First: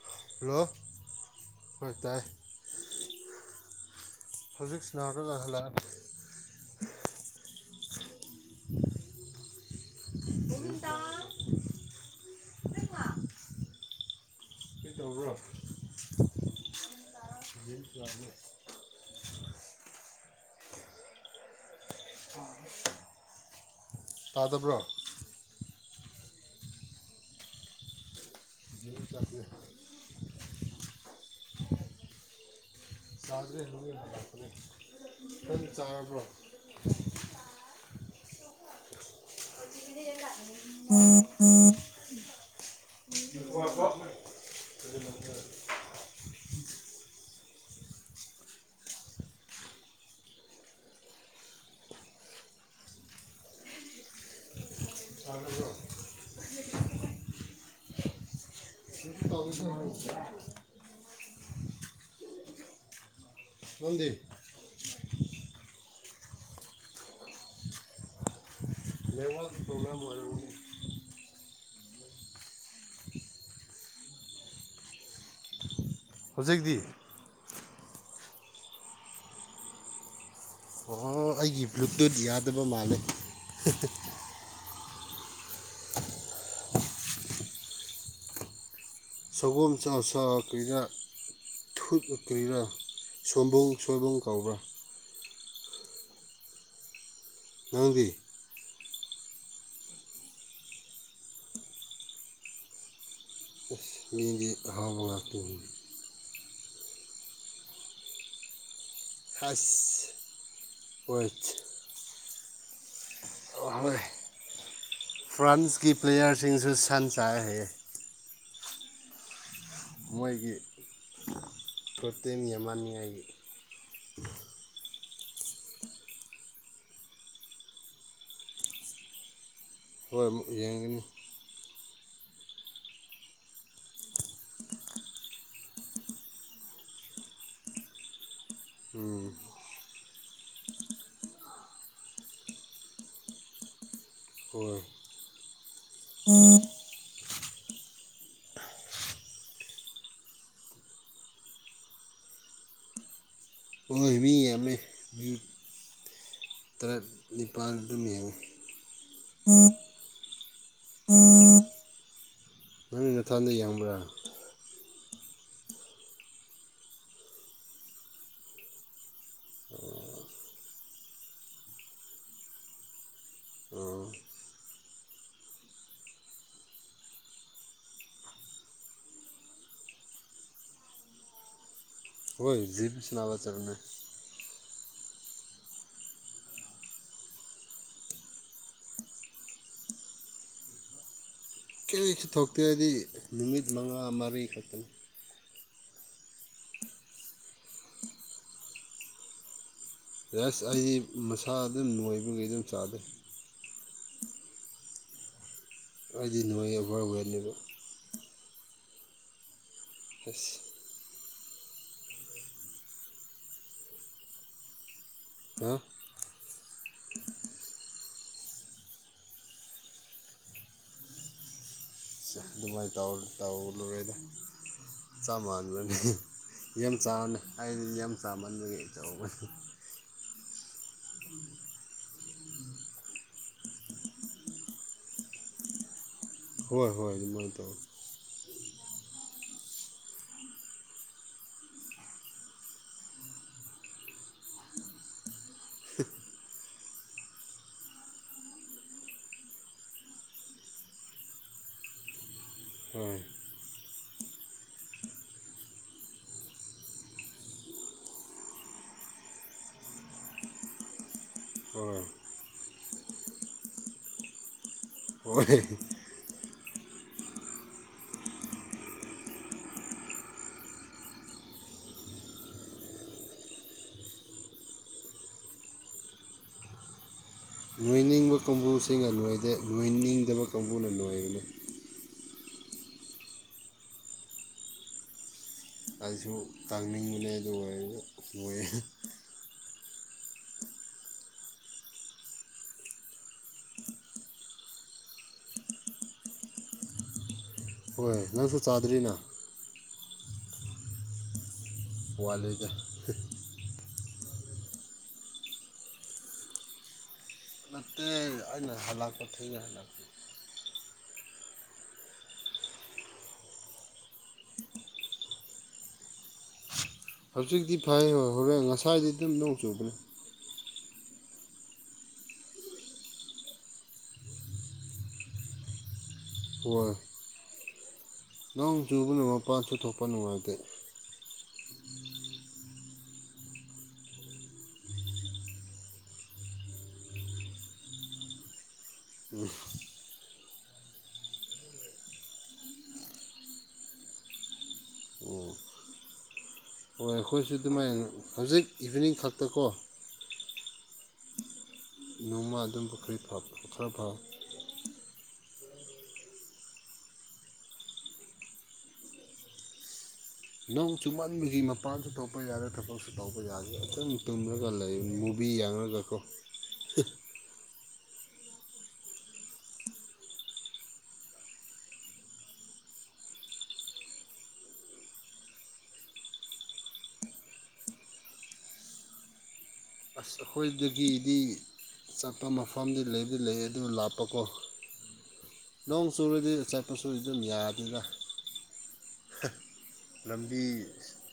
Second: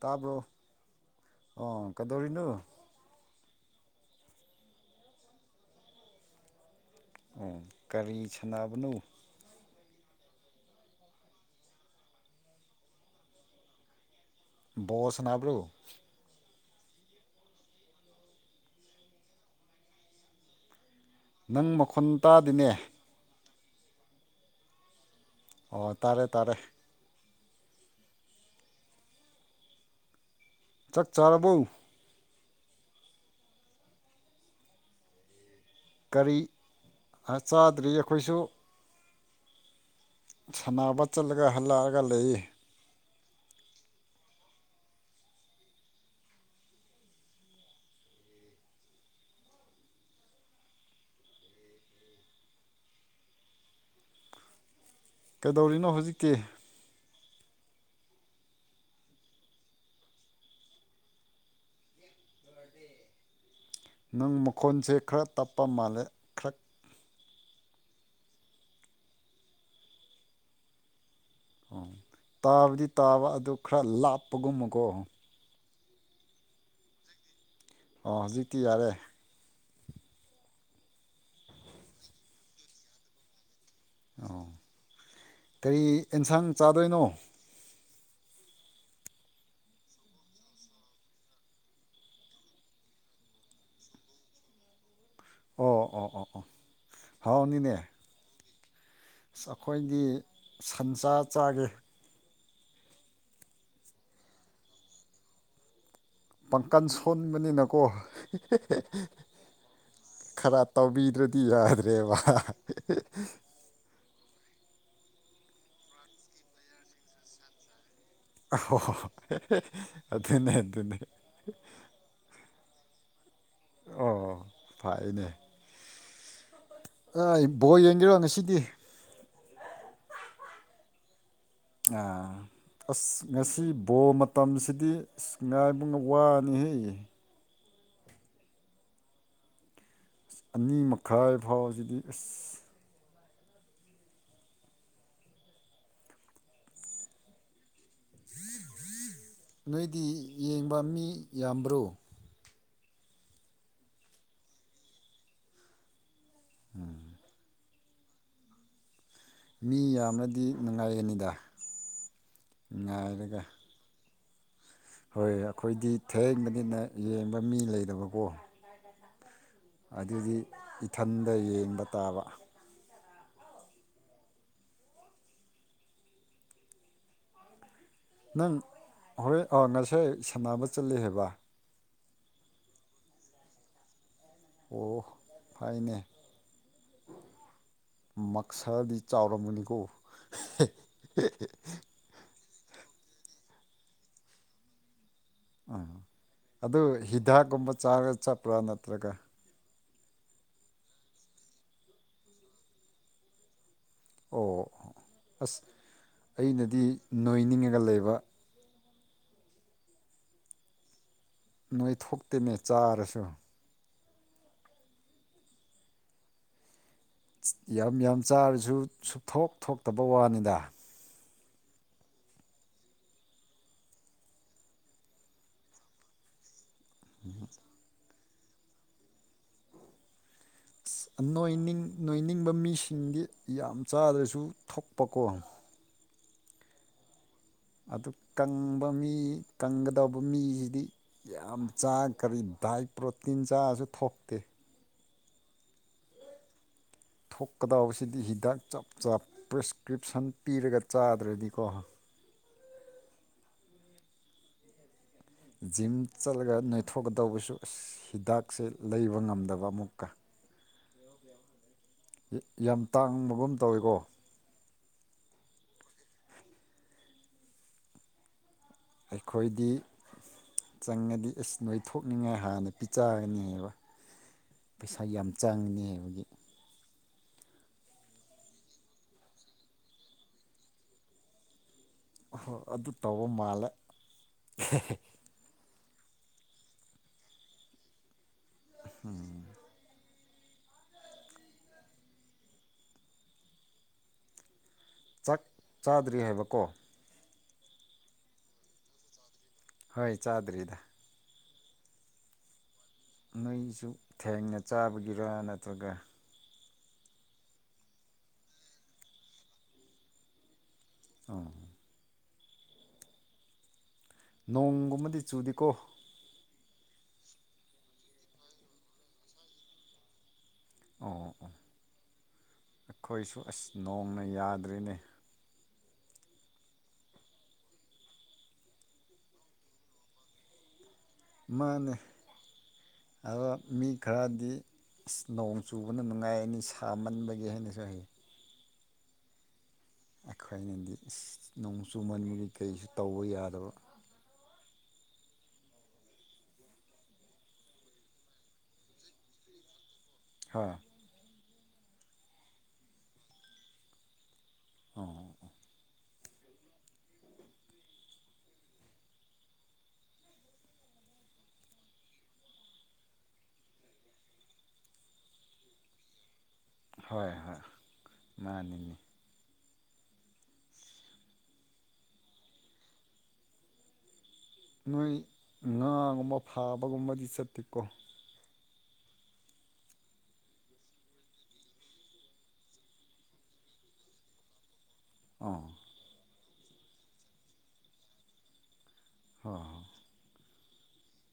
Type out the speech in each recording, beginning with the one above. ꯇꯥꯕ꯭ꯔꯣ ꯍꯜꯂꯣ ꯍꯣꯏ ꯑꯣ ꯇꯥꯏ ꯀꯩꯗꯧꯔꯤꯅꯨ ꯍꯧꯖꯤꯛ ꯁꯅꯥꯒ ꯍꯜꯂꯛꯑꯒꯦ ꯑꯣ ꯀꯔꯤ ꯁꯥꯟꯕꯅꯣ [unintelligible] ꯀꯩ ꯕꯣꯜ ꯇꯧꯕ꯭ꯔꯥ ꯁꯥꯟꯅꯕ꯭ꯔꯣ ꯅꯪ ꯃꯈꯣꯟ ꯇꯥꯗꯤꯅꯦ ꯇꯥꯗꯕ꯭ꯔꯥ ꯑꯣ ꯇꯥꯔꯦ ꯇꯥꯔꯦ ꯏꯔꯨꯖꯒꯦ ꯆꯥꯛ ꯆꯥꯔꯕꯣ ꯆꯥꯗ꯭ꯔꯤ ꯍꯧꯖꯤꯛ ꯍꯜꯂꯛꯄꯅꯦ ꯅꯪ ꯆꯥꯔꯕ꯭ꯔꯣ ꯀꯔꯤ ꯆꯥꯗ꯭ꯔꯤ ꯑꯩꯈꯣꯏꯁꯨ ꯁꯥꯟꯅꯕ ꯆꯠꯂꯒ ꯍꯜꯂꯛꯑꯒ ꯂꯩꯌꯦ [unintelligible] [inaudible] ꯆꯥꯔꯕ꯭ꯔꯣ ꯀꯩꯗꯧꯔꯤꯅꯣ ꯍꯧꯖꯤꯛꯇꯤ ꯀꯩꯁꯨ ꯇꯧꯗꯦꯗ ꯍꯧꯖꯤꯛꯇꯤ ꯅꯪꯗꯤ ꯅꯪ ꯃꯈꯣꯟꯁꯦ ꯈꯔ ꯇꯞꯄ ꯃꯥꯜꯂꯦ ꯈꯔ ꯅꯦꯠꯋꯥꯛ ꯄ꯭ꯔꯣꯕꯦꯝ ꯑꯣꯏꯔꯝꯒꯅꯤ ꯑꯣ ꯇꯥꯕꯗꯤ ꯇꯥꯕ ꯑꯗꯨ ꯈꯔ ꯂꯥꯞꯄꯒꯨꯝꯕꯀꯣ ꯍꯧꯖꯤꯛꯇꯤ ꯑꯣ ꯍꯧꯖꯤꯛꯇꯤ ꯌꯥꯔꯦ ꯑꯣ ꯑꯩꯒꯤ ꯕꯨꯔꯇꯨꯗ ꯌꯥꯗꯕ ꯃꯥꯜꯂꯦ ꯑꯣ ꯀꯔꯤ ꯑꯦꯟꯁꯥꯡ ꯆꯥꯗꯣꯏꯅꯣ ꯁꯥꯒꯣꯟ ꯁꯥ ꯁꯥ ꯀ꯭ꯔꯤꯔ ꯊꯨꯠ ꯀ꯭ꯔꯤꯔ ꯁꯣꯏꯕꯧ ꯁꯣꯏꯕꯧ ꯀꯧꯕ꯭ꯔꯥ ꯑꯣ ꯑꯣ ꯑꯣ ꯑꯣ ꯍꯥꯎꯅꯤꯅꯦ ꯅꯪꯗꯤ ꯑꯁ ꯑꯩꯈꯣꯏꯗꯤ ꯁꯟꯁꯥ ꯆꯥꯒꯦ ꯌꯦꯟꯗꯤ ꯑꯍꯥꯎꯕ ꯉꯥꯛꯇꯅꯤꯅꯦ ꯄꯥꯡꯀꯟ ꯁꯣꯟꯕꯅꯤꯅꯀꯣ ꯑꯁ ꯈꯔ ꯍꯣꯏ ꯇꯧꯕꯤꯗ꯭ꯔꯥꯗꯤ ꯌꯥꯗ꯭ꯔꯦꯕ ꯍꯣꯏ ꯐ꯭ꯔꯥꯟꯁꯀꯤ ꯄ꯭ꯂꯦꯌꯥꯔꯁꯤꯡꯁꯦ ꯁꯟ ꯆꯥꯏ ꯍꯩꯌꯦ ꯑꯍꯣꯏ ꯃꯣꯏꯒꯤ ꯇꯣꯇꯦꯜ ꯌꯦꯃꯅꯤꯡꯉꯥꯏꯒꯤ ꯑꯣ ꯐꯥꯏꯌꯦꯅꯦ ꯑꯥꯢ ꯕꯣꯜ ꯌꯦꯡꯒꯦꯔꯣ ꯉꯁꯤꯗꯤ ꯍꯣꯏ ꯑꯃꯨꯛ ꯌꯦꯡꯒꯅꯤ ꯑꯥ ꯑꯁ ꯉꯁꯤ ꯕꯣ ꯃꯇꯝꯁꯤꯗꯤ ꯑꯁ ꯉꯥꯏꯕꯅ ꯋꯥꯅꯤꯍꯦ ꯎꯝ ꯑꯁ ꯑꯅꯤ ꯃꯈꯥꯏ ꯐꯥꯎꯕꯁꯤꯗꯤ ꯑꯁ ꯍꯣꯏ꯫ [unintelligible] ꯅꯣꯏꯗꯤ ꯌꯦꯡꯕ ꯃꯤ ꯌꯥꯝꯕ꯭ꯔꯣ ꯍꯣꯏ ꯃꯤ ꯌꯥꯝꯃꯦ ꯎꯝ [unintelligible] ꯅꯤꯄꯥꯜ ꯑꯗꯨꯝ ꯌꯦꯡꯉꯤ ꯃꯤ ꯌꯥꯝꯃꯗꯤ ꯅꯨꯡꯉꯥꯏꯌꯅꯤꯗ ꯅꯪ ꯅꯊꯟꯗ ꯌꯦꯡꯕ꯭ꯔꯥ ꯍꯣꯏ ꯑꯩꯈꯣꯏꯗꯤ ꯊꯦꯡꯕꯅꯤꯅ ꯌꯦꯡꯕ ꯃꯤ ꯂꯩꯇꯕꯀꯣ ꯑꯗꯨꯗꯤ ꯏꯊꯟꯗ ꯌꯦꯡꯕ ꯇꯥꯕ ꯎꯝ ꯅꯪ ꯍꯣꯔꯦꯟ ꯑꯣ ꯉꯁꯥꯏ ꯁꯥꯟꯅꯕ ꯆꯠꯂꯦ ꯍꯥꯏꯕ ꯈꯣꯏ ꯖꯤꯝ ꯁꯥꯟꯅꯕ ꯆꯠꯂꯦ ꯑꯣ ꯐꯩꯅꯦ ꯃꯛꯁꯥꯗꯤ ꯆꯥꯎꯔꯝꯅꯤꯀꯣ ꯀꯔꯤꯁꯨ ꯊꯣꯛꯇꯦ ꯍꯥꯏꯗꯤ ꯅꯨꯃꯤꯠ ꯃꯉꯥ ꯃꯔꯤ ꯈꯛꯇꯅꯤ ꯑꯥ ꯑꯗꯨ ꯍꯤꯗꯥꯛꯀꯨꯝꯕꯥ ꯆꯥꯔ ꯆꯠꯄ꯭ꯔꯥ ꯅꯠꯇ꯭ꯔꯒ ꯌꯥꯁ ꯑꯩꯗꯤ ꯃꯁꯥ ꯑꯗꯨꯝ ꯅꯣꯏꯕꯒꯤ ꯑꯗꯨꯝ ꯆꯥꯗꯦ ꯑꯣ ꯑꯁ ꯑꯩꯗꯤ ꯅꯣꯏ ꯑꯩꯅꯗꯤ ꯑꯣꯚꯔ ꯋꯦꯠꯅꯦꯕ ꯅꯣꯏꯅꯤꯡꯉꯒ ꯂꯩꯕ [unintelligible] ꯅꯣꯏꯊꯣꯛꯇꯦꯅꯦ ꯆꯥꯔꯁꯨ ꯍꯥ ꯌꯥꯝ ꯌꯥꯝ ꯆꯥꯔꯁꯨ ꯁꯨꯛꯊꯣꯛ ꯊꯣꯛꯇꯕ ꯋꯥꯅꯤꯗ ꯑꯗꯨꯃꯥꯏꯅ ꯇꯧ ꯇꯧꯔꯔꯣꯏꯗ ꯆꯞ ꯃꯥꯟꯔꯅꯤ ꯌꯥꯝ ꯆꯥꯕꯅꯦ ꯑꯩꯗꯤ ꯌꯥꯝ ꯆꯥꯃꯟꯕꯒꯤ ꯇꯧꯕꯅꯤ ꯑꯁ ꯅꯣꯏꯅꯤꯡ ꯅꯣꯏꯅꯤꯡꯕ ꯃꯤꯁꯤꯡꯗꯤ ꯌꯥꯝ ꯆꯥꯗ꯭ꯔꯁꯨ ꯊꯣꯛꯄꯀꯣ ꯍꯣꯏ ꯍꯣꯏ ꯑꯗꯨꯃꯥꯏꯅ ꯇꯧꯋꯦ ꯑꯗꯨ ꯀꯪꯕ ꯃꯤ ꯀꯪꯒꯗꯕ ꯃꯤꯁꯤꯗꯤ ꯌꯥꯝ ꯆꯥ ꯀꯔꯤ ꯗꯥꯏꯠ ꯄ꯭ꯔꯣꯇꯤꯟ ꯆꯥꯔꯁꯨ ꯊꯣꯛꯇꯦ ꯊꯣꯛꯀꯗꯕꯁꯤꯗꯤ ꯍꯤꯗꯥꯛ ꯆꯞ ꯆꯞ ꯄ꯭ꯔꯦꯁꯀ꯭ꯔꯤꯞꯁꯟ ꯄꯤꯔꯒ ꯆꯥꯗ꯭ꯔꯗꯤꯀꯣ ꯎꯝ ꯖꯤꯝ ꯆꯠꯂꯒ ꯅꯣꯏꯊꯣꯛꯀꯗꯧꯕꯁꯨ ꯑꯁ ꯍꯤꯗꯥꯛꯁꯦ ꯂꯩꯕ ꯉꯝꯗꯕ ꯑꯃꯨꯛꯀꯥ ꯍꯣꯏ ꯌꯥꯝ ꯇꯥꯡꯕꯒꯨꯝ ꯇꯧꯋꯤꯀꯣ ꯍꯣꯏ ꯑꯩꯈꯣꯏꯗꯤ ꯆꯪꯉꯗꯤ ꯑꯁ ꯅꯣꯏꯊꯣꯛꯅꯤꯡꯉꯥꯏ ꯍꯥꯟꯅ ꯄꯤꯖꯒꯅꯤꯕ ꯄꯩꯁꯥ ꯌꯥꯝ ꯆꯪꯉꯅꯤ ꯍꯨꯗꯤꯛ ꯅꯤꯡꯕ ꯀꯥꯡꯕꯨꯁꯤꯡꯅ ꯅꯣꯏꯗꯦ ꯅꯣꯏꯅꯤꯡꯗꯕ ꯀꯥꯡꯕꯨꯅ ꯅꯣꯏꯕꯅꯤ ꯑꯣꯍꯣ ꯑꯗꯨ ꯇꯧꯕ ꯃꯥꯜꯂꯦ ꯑꯩꯁꯨ ꯇꯥꯡꯅꯤꯡꯕꯅꯦ ꯑꯗꯨ ꯑꯣꯏꯔꯖꯨ ꯎꯝ ꯆꯥꯛ ꯆꯥꯗ꯭ꯔꯤ ꯍꯥꯏꯕꯀꯣ ꯍꯣꯏ ꯅꯪꯁꯨ ꯆꯥꯗ꯭ꯔꯤꯅ ꯍꯣꯏ ꯆꯥꯗ꯭ꯔꯤꯗꯥ [inaudible] ꯋꯥꯠꯂꯤꯗ ꯅꯣꯏꯁꯨ ꯊꯦꯡꯅ ꯆꯥꯕꯒꯤꯔꯥ ꯅꯠꯇ꯭ꯔꯥꯒ ꯅꯠꯇꯦ ꯑꯩꯅ ꯍꯜꯂꯛꯄꯥ ꯊꯦꯡꯉꯦ ꯍꯜꯂꯛ ꯑꯧ ꯅꯣꯡꯒꯨꯝꯕꯗꯤ ꯆꯨꯗꯦꯀꯣ ꯍꯧꯖꯤꯛꯇꯤ ꯐꯩ ꯍꯣꯔꯦꯟ ꯉꯁꯥꯏꯗꯤ ꯑꯗꯨꯝ ꯅꯣꯡ ꯆꯨꯕꯅꯦ ꯑꯣ ꯑꯣ ꯑꯣ ꯑꯈꯣꯏꯁꯨ ꯑꯁ ꯅꯣꯡꯅ ꯌꯥꯗ꯭ꯔꯦꯅꯦ ꯍꯣꯏ ꯅꯣꯡ ꯆꯨꯕꯅ ꯃꯄꯥꯟꯁꯨ ꯊꯣꯛꯄ ꯅꯨꯡꯉꯥꯏꯇꯦ ꯃꯥꯅꯦ ꯑꯋꯣ ꯃꯤ ꯈꯔꯗꯤ ꯑꯁ ꯅꯣꯡ ꯆꯨꯕꯅ ꯅꯨꯡꯉꯥꯏꯑꯅꯤ ꯁꯥꯃꯟꯕꯒꯤ ꯍꯥꯏꯅꯁꯨ ꯍꯥꯏꯌꯦ ꯎꯝ ꯈꯣꯏꯅꯗꯤ ꯏꯁ ꯅꯣꯡ ꯆꯨꯃꯟꯕꯒꯤ ꯀꯔꯤꯁꯨ ꯇꯧꯕ ꯌꯥꯗꯕ ꯎꯝ ꯍꯣꯏ ꯑꯩꯈꯣꯏꯁꯨ ꯑꯗꯨꯃꯥꯏꯅ ꯍꯧꯖꯤꯛ ꯏꯚꯤꯅꯤꯡ ꯈꯛꯇꯥꯀꯣ ꯍꯥꯥ ꯅꯣꯡꯃ ꯑꯗꯨꯝꯕ ꯈꯔꯤ ꯐꯥ ꯈꯔ ꯐꯥ ꯑꯣ ꯑꯣ ꯑꯣ ꯅꯣꯡ ꯆꯨꯝꯃꯟꯕꯒꯤ ꯃꯄꯥꯟꯁꯨ ꯊꯣꯛꯄ ꯌꯥꯔꯦ ꯊꯕꯛꯁꯨ ꯇꯧꯕ ꯌꯥꯔꯦ ꯑꯗꯨꯝ ꯇꯨꯝꯂꯒ ꯂꯩ ꯃꯨꯞ ꯕꯤ ꯌꯥꯡꯔꯒꯀꯣ ꯍꯣꯏ ꯍꯣꯏ ꯃꯥꯅꯤꯅꯦ ꯅꯣꯏ ꯉꯥꯒꯨꯝꯕ ꯐꯥꯕꯒꯨꯝꯕꯗꯤ ꯆꯠꯇꯦꯀꯣ ꯑꯁ ꯑꯩꯈꯣꯏꯗꯒꯤꯗꯤ ꯆꯠꯄ ꯃꯐꯝꯗꯤ ꯂꯩꯕꯨꯗꯤ ꯂꯩ ꯑꯗꯨ ꯂꯥꯞꯄꯀꯣ ꯑꯣ ꯅꯣꯡ ꯆꯨꯔꯗꯤ ꯆꯥꯞꯄꯁꯨ ꯑꯗꯨꯝ ꯌꯥꯗꯦꯗ ꯍꯥ ꯍꯣꯏ ꯍꯣꯏ ꯂꯝ ꯕꯤ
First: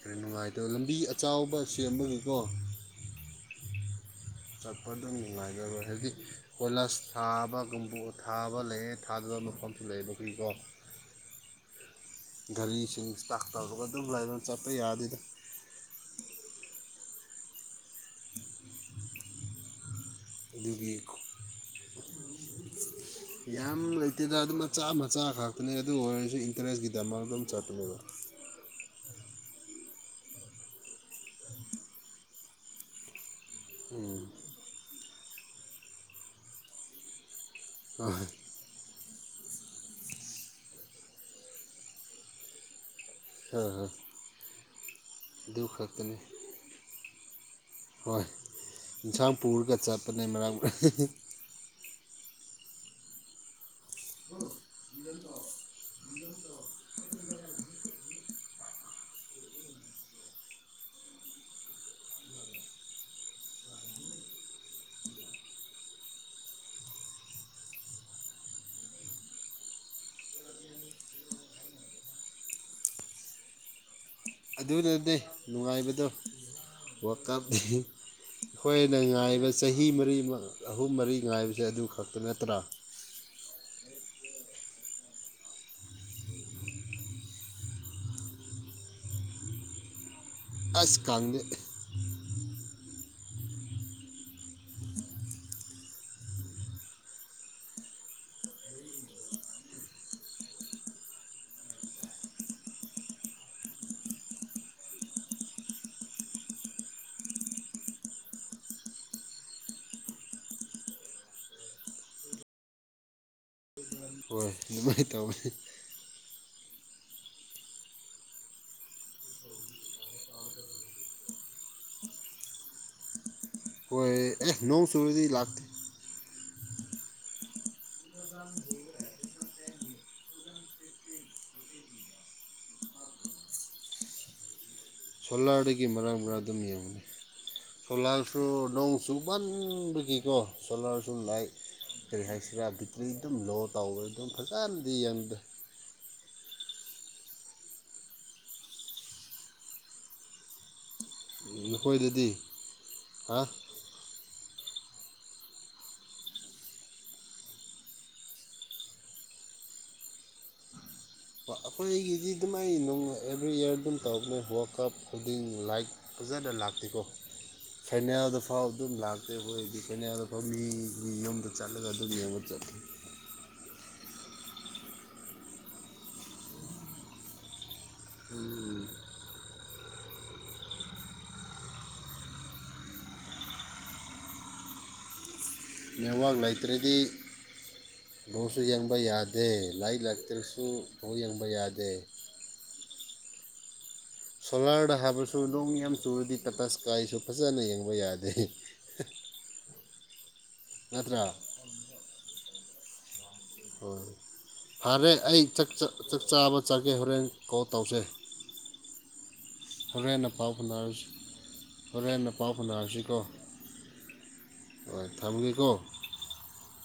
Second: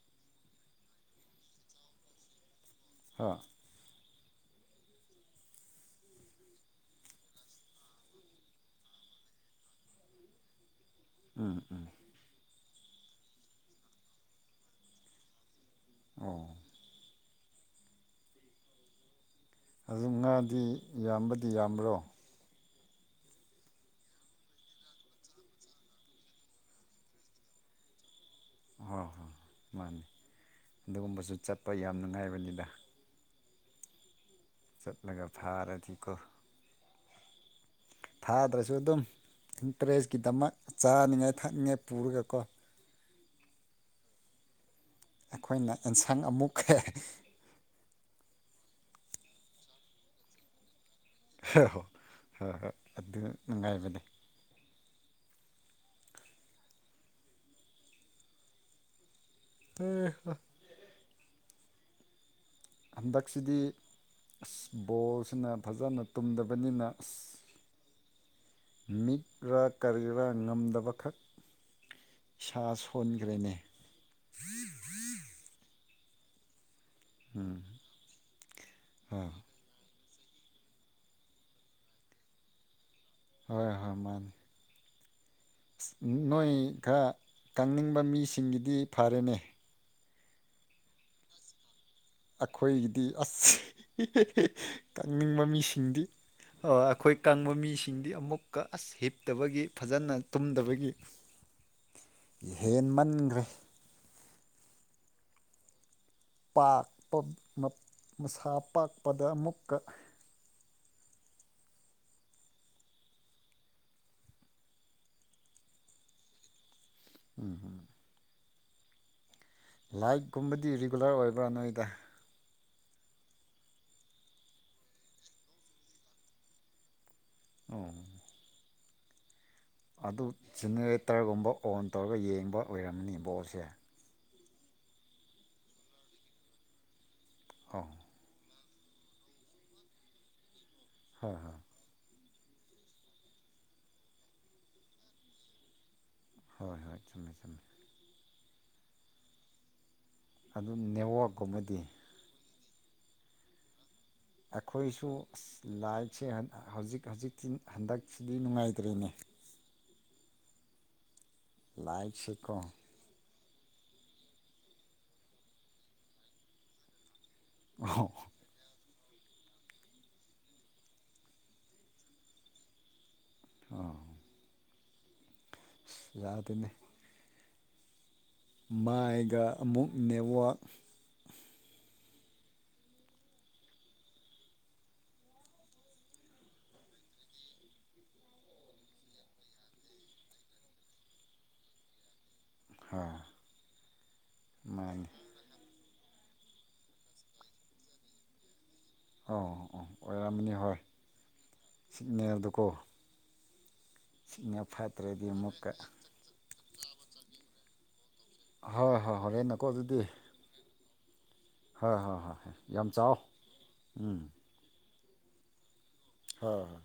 ꯈꯔ ꯅꯨꯡꯉꯥꯏꯇꯥ ꯂꯝꯕꯤ ꯑꯆꯥꯎꯕ ꯁꯦꯝꯕꯒꯤꯀꯣ ꯍꯥ ꯆꯠꯄꯗꯨꯝ ꯅꯨꯡꯉꯥꯏꯔꯔꯣꯏ ꯍꯥꯏꯕꯗꯤ ꯀꯣꯏꯂꯥꯁ ꯊꯥꯕꯒꯨꯝꯕꯨ ꯊꯥꯕ ꯂꯩꯌꯦ ꯊꯥꯗꯕ ꯃꯐꯝꯁꯨ ꯂꯩꯕꯒꯤꯀꯣ ꯎꯝ ꯎꯝ ꯒꯥꯔꯤꯁꯤꯡ ꯁ꯭ꯇꯥꯛ ꯇꯧꯔꯒ ꯑꯗꯨꯝ ꯂꯩꯔ ꯆꯠꯄ ꯌꯥꯗꯦꯗ ꯑꯣ ꯑꯗꯨ ꯉꯥꯗꯤ ꯑꯗꯨꯒꯤ ꯌꯥꯝꯕꯗꯤ ꯌꯥꯝꯕ꯭ꯔꯣ ꯌꯥꯝ ꯂꯩꯇꯦꯗ ꯑꯗꯨꯝ ꯃꯆꯥ ꯃꯆꯥ ꯈꯛꯇꯅꯦ ꯑꯗꯨ ꯑꯣꯏꯔꯁꯨ ꯏꯟꯇꯔꯦꯁꯀꯤꯗꯃꯛꯇꯥ ꯑꯗꯨꯝ ꯆꯠꯄꯅꯦꯕ ꯍꯣꯏ ꯍꯣꯏ ꯃꯥꯅꯦ ꯑꯗꯨꯒꯨꯝꯕꯁꯨ ꯆꯠꯄ ꯌꯥꯝ ꯅꯨꯡꯉꯥꯏꯕꯅꯤꯗ ꯎꯝ ꯆꯠꯂꯒ ꯐꯥꯔꯗꯤꯀꯣ ꯑꯥ ꯑꯗꯨꯁꯨ ꯑꯗꯨꯝ ꯏꯟꯇꯔꯦꯁꯀꯤꯗꯃꯛ ꯆꯥꯅꯤꯡꯉꯥꯏ ꯊꯛꯅꯤꯡꯉꯥꯏ ꯄꯨꯔꯒꯀꯣ ꯍꯨ ꯍꯨ ꯑꯩꯈꯣꯏꯅ ꯑꯦꯟꯁꯥꯡ ꯑꯃꯨꯛ ꯌꯦꯟꯁꯥꯡ ꯄꯨꯔꯒ ꯆꯠꯄꯅꯦ ꯃꯔꯛ ꯃꯔꯛ ꯍꯣ ꯍꯣꯏ ꯍꯣꯏ ꯑꯗꯨ ꯅꯨꯡꯉꯥꯏꯕꯅꯦ ꯑꯦ ꯍꯥ ꯍꯟꯗꯛꯁꯤꯗꯤ ꯑꯁ ꯕꯣꯜꯁꯤꯅ ꯐꯥꯖꯅ ꯇꯨꯝꯗꯕꯅꯤꯅ ꯑꯁ ꯃꯤꯠ ꯔꯥ ꯀꯔꯤꯔꯥ ꯉꯝꯗꯕꯈꯛ ꯏꯁꯥ ꯁꯣꯟꯒ꯭ꯔꯦꯅꯦ ꯑꯗꯨꯅꯗꯤ ꯅꯨꯡꯉꯥꯏꯕꯗꯣ ꯋꯥꯔꯀꯞ ꯎꯝ ꯑꯩꯈꯣꯏꯅ ꯍꯣꯏ ꯉꯥꯏꯕ ꯆꯍꯤ ꯃꯔꯤ ꯑꯍꯨꯝ ꯃꯔꯤ ꯉꯥꯏꯕꯁꯦ ꯑꯗꯨ ꯈꯛꯇ ꯅꯠꯇ꯭ꯔꯥ ꯍꯣꯏ ꯍꯣꯏ ꯃꯥꯥꯟꯅꯤ ꯅꯣꯏ ꯈꯔ ꯀꯪꯅꯤꯡꯕ ꯃꯤꯁꯤꯡꯒꯤꯗꯤ ꯐꯔꯦꯅꯦ ꯑꯁ ꯀꯪꯗꯦ ꯑꯩꯈꯣꯏꯒꯤꯗꯤ ꯑꯁ ꯀꯪꯅꯤꯡꯕ ꯃꯤꯁꯤꯡꯗꯤ ꯑꯩꯈꯣꯏ ꯀꯪꯕ ꯃꯤꯁꯤꯡꯗꯤ ꯑꯃꯨꯛꯀ ꯑꯁ ꯍꯤꯞꯇꯕꯒꯤ ꯐꯥꯖꯅ ꯇꯨꯝꯗꯕꯒꯤ ꯍꯦꯟ ꯃꯟꯒ꯭ꯔꯦ ꯄꯥ ꯄꯥꯛꯄ ꯃꯁꯥ ꯄꯥꯛꯄꯗ ꯑꯃꯨꯛꯀ ꯍꯣꯏ ꯑꯗꯨꯃꯥꯏꯅ ꯇꯧꯋꯦ ꯎꯝ ꯍꯝ ꯂꯥꯏꯚꯀꯨꯝꯕꯗꯤ ꯔꯤꯒꯨꯂꯔ ꯑꯣꯏꯕ꯭ꯔꯥ ꯅꯣꯏꯗ ꯑꯣꯏ ꯑꯦ ꯅꯣꯡꯖꯨꯔꯗꯤ ꯂꯥꯛꯇ ꯑꯣ ꯑꯗꯨ ꯖꯦꯅꯦꯔꯦꯇꯔꯒꯨꯝꯕ ꯑꯣꯟ ꯇꯧꯔꯒ ꯌꯦꯡꯕ ꯑꯣꯏꯔꯝꯃꯅꯤ ꯕꯣꯜꯁꯦ ꯁꯣꯂꯥꯔꯗꯒꯤ ꯃꯔꯥꯡ ꯃꯔꯥꯡ ꯑꯗꯨꯝ ꯌꯦꯡꯕꯅꯦ ꯑꯧ ꯁꯣꯂꯥꯔꯁꯨ ꯑꯗꯨꯝ ꯆꯨꯃꯟꯕꯒꯤꯀꯣ ꯁꯣꯂꯥꯔꯁꯄ ꯍꯣꯏ ꯂꯥꯏꯠ ꯍꯣꯏ ꯀꯔꯤ ꯍꯥꯏꯁꯤꯔꯥ ꯕꯦꯇ꯭ꯔꯤ ꯑꯗꯨꯝ ꯂꯣ ꯇꯧꯕ ꯑꯗꯨꯝ ꯐꯥꯖꯅꯗꯤ ꯌꯦꯡꯗ ꯍꯣꯏ ꯍꯣꯏ ꯆꯨꯝꯃꯦ ꯆꯨꯝꯃꯦ ꯑꯗꯨ ꯅꯦꯠꯋꯥꯔꯛ ꯅꯈꯣꯏꯗꯗꯤ ꯍꯥ ꯑꯩꯈꯣꯏꯁꯨ ꯑꯁ ꯂꯥꯏꯇꯁꯦ ꯍꯧꯖꯤꯛ ꯍꯧꯖꯤꯛꯇꯤ ꯍꯟꯗꯛꯁꯤꯗꯤ ꯅꯨꯡꯉꯥꯏꯇ꯭ꯔꯦꯅꯦ ꯑꯩꯈꯣꯏꯒꯤꯗꯤ ꯂꯥꯏꯠꯁꯦꯀꯣ ꯑꯗꯨꯃꯥꯏ ꯅꯨꯡꯉꯥꯏ ꯑꯦꯕ꯭ꯔꯤ ꯏꯌꯥꯔ ꯑꯗꯨꯝ ꯇꯧꯕꯅꯦ ꯋꯥꯜ ꯀꯞ ꯈꯨꯗꯤꯡ ꯂꯥꯏꯇ ꯐꯥꯖꯅ ꯂꯥꯛꯇꯦꯀꯣ ꯑꯣ ꯐꯥꯏꯅꯦꯜꯗꯐꯥꯎ ꯑꯗꯨꯝ ꯂꯥꯛ ꯑꯩꯈꯣꯏꯗꯤ ꯐꯥꯏꯅꯦꯜ ꯐꯥꯎ ꯃꯤ ꯃꯤ ꯌꯨꯝꯗ ꯆꯠꯂꯒ ꯑꯗꯨꯝ ꯌꯦꯡꯕ ꯆꯠꯂꯦ ꯑꯣ ꯌꯥꯗꯦꯅꯦ ꯃꯥꯏꯒ ꯑꯃꯨꯛ ꯅꯦꯠꯋꯥꯛ ꯅꯦꯠꯋꯥꯛ ꯂꯩꯇ꯭ꯔꯥꯗꯤ ꯕꯣꯜꯁꯨ ꯌꯦꯡꯕ ꯌꯥꯗꯦ ꯂꯥꯏꯇ ꯂꯛꯇ꯭ꯔꯥꯁꯨ ꯕꯣꯜ ꯌꯦꯡꯕ ꯌꯥꯗꯦ ꯍꯥ ꯁꯣꯂꯥꯔꯗ ꯃꯥꯅꯤ ꯍꯥꯏꯕꯁꯨ ꯅꯣꯡ ꯌꯥꯝ ꯆꯨꯔꯗꯤ ꯇꯥꯇꯥ ꯁ꯭ꯀꯥꯏꯁꯨ ꯐꯖꯅ ꯌꯦꯡꯕ ꯌꯥꯗꯦ ꯑꯧ ꯍꯣ ꯑꯣ ꯑꯣꯏꯔꯝꯅꯤ ꯍꯣꯏ ꯅꯠꯇ꯭ꯔꯥ ꯁꯤꯛꯅꯦꯜꯗꯨ ꯀꯣ ꯍꯣꯏ ꯐꯔꯦ ꯐꯠꯇ꯭ꯔꯗꯤ ꯑꯩ ꯆꯥꯛ ꯑꯃꯨꯛꯀ ꯆꯥ ꯆꯥꯛ ꯆꯥꯕ ꯆꯠꯀꯦ ꯍꯣꯔꯦꯟ ꯀꯣꯜ ꯇꯧꯁꯦ ꯍꯣꯏ ꯍꯣꯏ ꯍꯣꯔꯦꯟ ꯅꯀꯣ ꯑꯗꯨꯗꯤ ꯍꯣꯔꯦꯟꯅ ꯄꯥꯎ ꯐꯥꯎꯅꯔꯁꯤ ꯍꯣꯏ ꯍꯣꯏ ꯍꯣꯔꯦꯟꯅ ꯍꯣꯏ ꯄꯥꯎ ꯍꯣꯏ ꯌꯥꯝ ꯆꯥꯎ ꯐꯥꯎꯅꯔꯁꯤꯀꯣ ꯎꯝ ꯍꯣꯏ ꯊꯝꯒꯦꯀꯣ ꯍꯣꯏ ꯍꯣꯏ